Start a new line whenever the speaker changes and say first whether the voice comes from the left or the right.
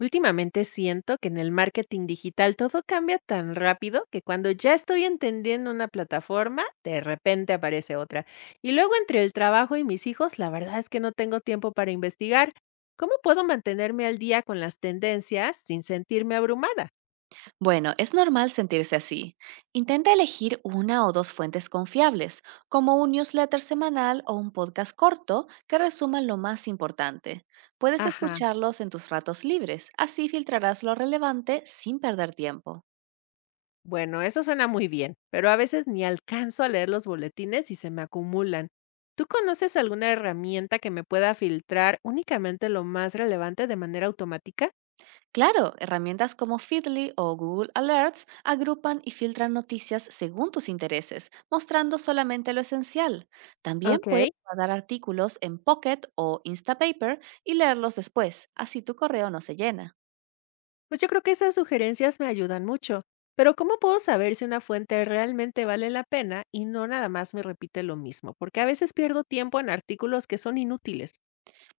left: Últimamente siento que en el marketing digital todo cambia tan rápido que cuando ya estoy entendiendo una plataforma, de repente aparece otra. Y luego entre el trabajo y mis hijos, la verdad es que no tengo tiempo para investigar. ¿Cómo puedo mantenerme al día con las tendencias sin sentirme abrumada?
right: Bueno, es normal sentirse así. Intenta elegir una o dos fuentes confiables, como un newsletter semanal o un podcast corto que resuman lo más importante. Puedes
left: Ajá,
right: escucharlos en tus ratos libres, así filtrarás lo relevante sin perder tiempo.
left: bueno, eso suena muy bien, pero a veces ni alcanzo a leer los boletines y se me acumulan. ¿Tú conoces alguna herramienta que me pueda filtrar únicamente lo más relevante de manera automática?
right: Claro, herramientas como Feedly o Google Alerts agrupan y filtran noticias según tus intereses, mostrando solamente lo esencial. También puedes
left: Ok.
right: guardar artículos en Pocket o Instapaper y leerlos después, así tu correo no se llena.
left: Pues yo creo que esas sugerencias me ayudan mucho, pero ¿cómo puedo saber si una fuente realmente vale la pena y no nada más me repite lo mismo? Porque a veces pierdo tiempo en artículos que son inútiles.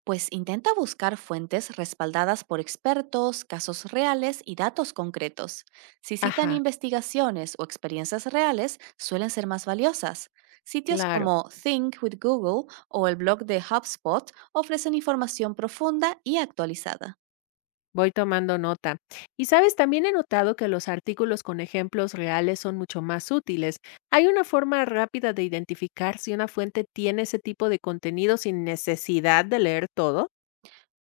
right: Pues intenta buscar fuentes respaldadas por expertos, casos reales y datos concretos. Si citan
left: Ajá,
right: investigaciones o experiencias reales, suelen ser más valiosas. Sitios
left: claro,
right: como Think with Google o el blog de HubSpot ofrecen información profunda y actualizada.
left: voy tomando nota. Y sabes, también he notado que los artículos con ejemplos reales son mucho más útiles. Hay una forma rápida de identificar si una fuente tiene ese tipo de contenido sin necesidad de leer todo.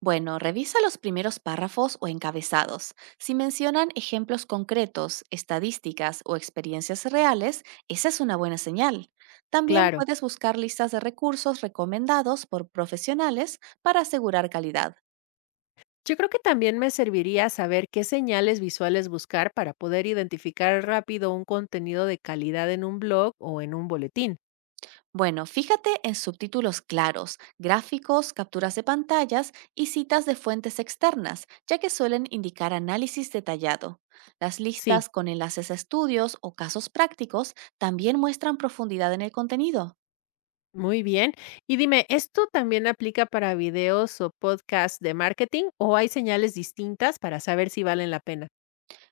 right: Bueno, revisa los primeros párrafos o encabezados. Si mencionan ejemplos concretos, estadísticas o experiencias reales, esa es una buena señal. También
left: Claro.
right: puedes buscar listas de recursos recomendados por profesionales para asegurar calidad.
left: Yo creo que también me serviría saber qué señales visuales buscar para poder identificar rápido un contenido de calidad en un blog o en un boletín.
right: Bueno, fíjate en subtítulos claros, gráficos, capturas de pantallas y citas de fuentes externas, ya que suelen indicar análisis detallado. Las
left: Sí,
right: listas con enlaces a estudios o casos prácticos también muestran profundidad en el contenido.
left: muy bien. Y dime, ¿esto también aplica para videos o podcasts de marketing o hay señales distintas para saber si valen la pena?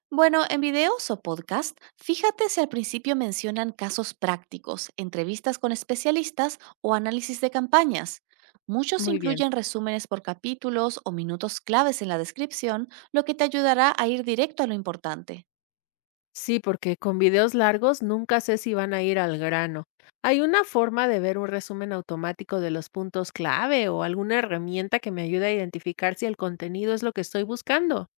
right: Bueno, en videos o podcast, fíjate si al principio mencionan casos prácticos, entrevistas con especialistas o análisis de campañas. Muchos
left: Muy bien.
right: incluyen resúmenes por capítulos o minutos claves en la descripción, lo que te ayudará a ir directo a lo importante.
left: Sí, porque con videos largos nunca sé si van a ir al grano. ¿Hay una forma de ver un resumen automático de los puntos clave o alguna herramienta que me ayude a identificar si el contenido es lo que estoy buscando?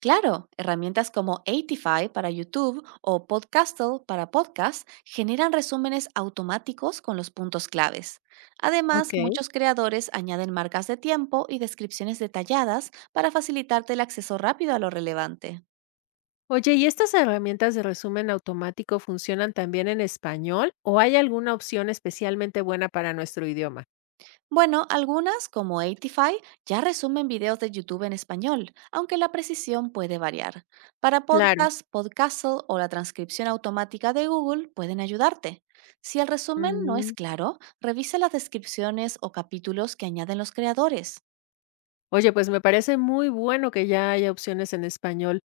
right: Claro, herramientas como Eightify para YouTube o Podcastle para podcast generan resúmenes automáticos con los puntos claves. Además,
left: Okey.
right: muchos creadores añaden marcas de tiempo y descripciones detalladas para facilitarte el acceso rápido a lo relevante.
left: Oye, ¿y estas herramientas de resumen automático funcionan también en español o hay alguna opción especialmente buena para nuestro idioma?
right: Bueno, algunas, como 85, ya resumen videos de YouTube en español, aunque la precisión puede variar. Para
left: Claro.
right: podcast, Podcastle o la transcripción automática de Google pueden ayudarte. Si el resumen no es
left: Mm.
right: claro, revisa las descripciones o capítulos que añaden los creadores.
left: Oye, pues me parece muy bueno que ya haya opciones en español.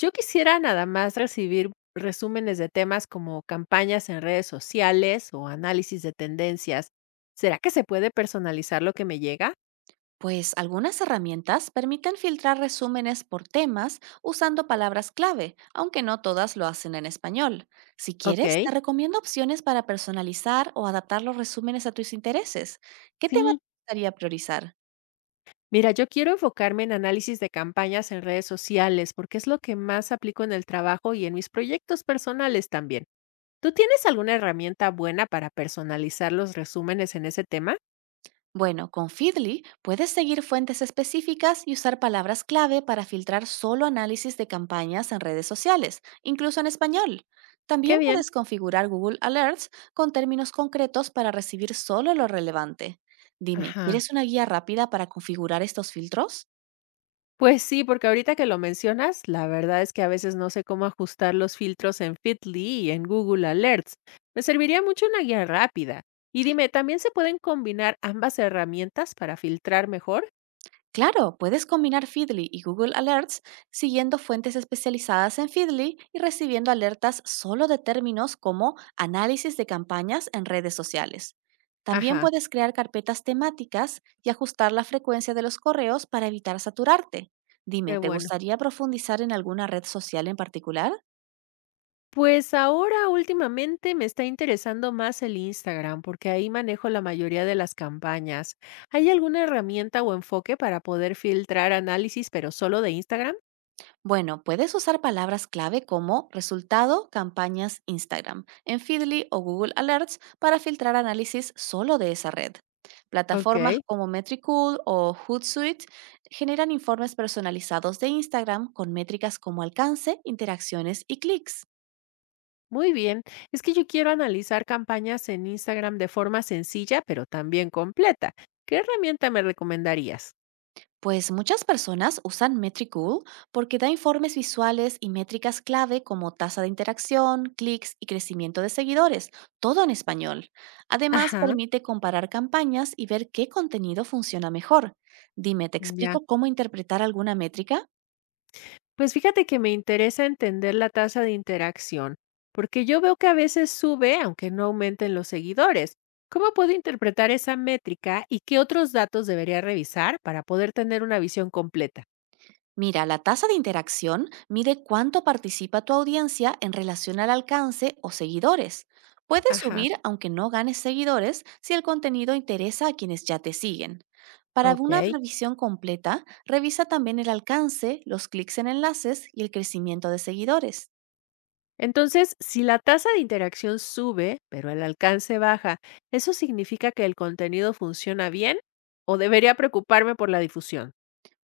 left: Yo quisiera nada más recibir resúmenes de temas como campañas en redes sociales o análisis de tendencias. ¿Será que se puede personalizar lo que me llega?
right: Pues algunas herramientas permiten filtrar resúmenes por temas usando palabras clave, aunque no todas lo hacen en español. Si quieres,
left: Ok.
right: te recomiendo opciones para personalizar o adaptar los resúmenes a tus intereses. ¿Qué tema
left: Sí.
right: te gustaría priorizar?
left: Mira, yo quiero enfocarme en análisis de campañas en redes sociales, porque es lo que más aplico en el trabajo y en mis proyectos personales también. ¿Tú tienes alguna herramienta buena para personalizar los resúmenes en ese tema?
right: Bueno, con Feedly puedes seguir fuentes específicas y usar palabras clave para filtrar solo análisis de campañas en redes sociales, incluso en español.
left: Qué
right: También
left: bien.
right: puedes configurar Google Alerts con términos concretos para recibir solo lo relevante. Dime,
left: Ajá.
right: ¿quieres una guía rápida para configurar estos filtros?
left: Pues sí, porque ahorita que lo mencionas, la verdad es que a veces no sé cómo ajustar los filtros en Fitly y en Google Alerts. Me serviría mucho una guía rápida. Y dime, ¿también se pueden combinar ambas herramientas para filtrar mejor?
right: Claro, puedes combinar Feedly y Google Alerts siguiendo fuentes especializadas en Feedly y recibiendo alertas solo de términos como análisis de campañas en redes sociales. También
left: Ajá.
right: puedes crear carpetas temáticas y ajustar la frecuencia de los correos para evitar saturarte. Dime,
left: Qué
right: ¿te
left: bueno.
right: gustaría profundizar en alguna red social en particular?
left: Pues ahora últimamente me está interesando más el Instagram porque ahí manejo la mayoría de las campañas. ¿Hay alguna herramienta o enfoque para poder filtrar análisis, pero solo de Instagram?
right: Bueno, puedes usar palabras clave como resultado, campañas, Instagram, en Feedly o Google Alerts para filtrar análisis solo de esa red.
left: Ok,
right: Plataformas como Metricool o Hootsuite generan informes personalizados de Instagram con métricas como alcance, interacciones y clics.
left: muy bien. Es que yo quiero analizar campañas en Instagram de forma sencilla, pero también completa. ¿Qué herramienta me recomendarías?
right: Pues muchas personas usan Metricool porque da informes visuales y métricas clave como tasa de interacción, clics y crecimiento de seguidores, todo en español. Además,
left: Ajá,
right: permite comparar campañas y ver qué contenido funciona mejor. Dime, ¿te
left: ya.
right: explico cómo interpretar alguna métrica?
left: Pues fíjate que me interesa entender la tasa de interacción, porque yo veo que a veces sube, aunque no aumenten los seguidores. ¿Cómo puedo interpretar esa métrica y qué otros datos debería revisar para poder tener una visión completa?
right: Mira, la tasa de interacción mide cuánto participa tu audiencia en relación al alcance o seguidores. Puedes
left: Ajá.
right: subir aunque no ganes seguidores si el contenido interesa a quienes ya te siguen. Para una
left: Ok.
right: revisión completa, revisa también el alcance, los clics en enlaces y el crecimiento de seguidores.
left: Entonces, si la tasa de interacción sube, pero el alcance baja, ¿eso significa que el contenido funciona bien o debería preocuparme por la difusión?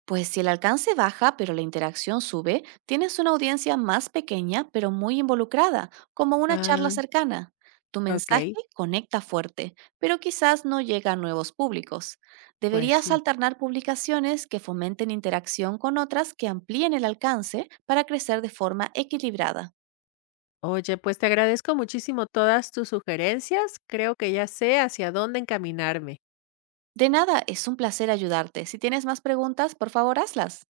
right: Pues si el alcance baja pero la interacción sube, tienes una audiencia más pequeña pero muy involucrada, como una charla
left: Ah,
right: cercana. Tu
left: ok,
right: mensaje conecta fuerte, pero quizás no llega a nuevos públicos.
left: pues
right: Deberías
left: sí.
right: alternar publicaciones que fomenten interacción con otras que amplíen el alcance para crecer de forma equilibrada.
left: Oye, pues te agradezco muchísimo todas tus sugerencias. Creo que ya sé hacia dónde encaminarme.
right: De nada, es un placer ayudarte. Si tienes más preguntas, por favor, hazlas.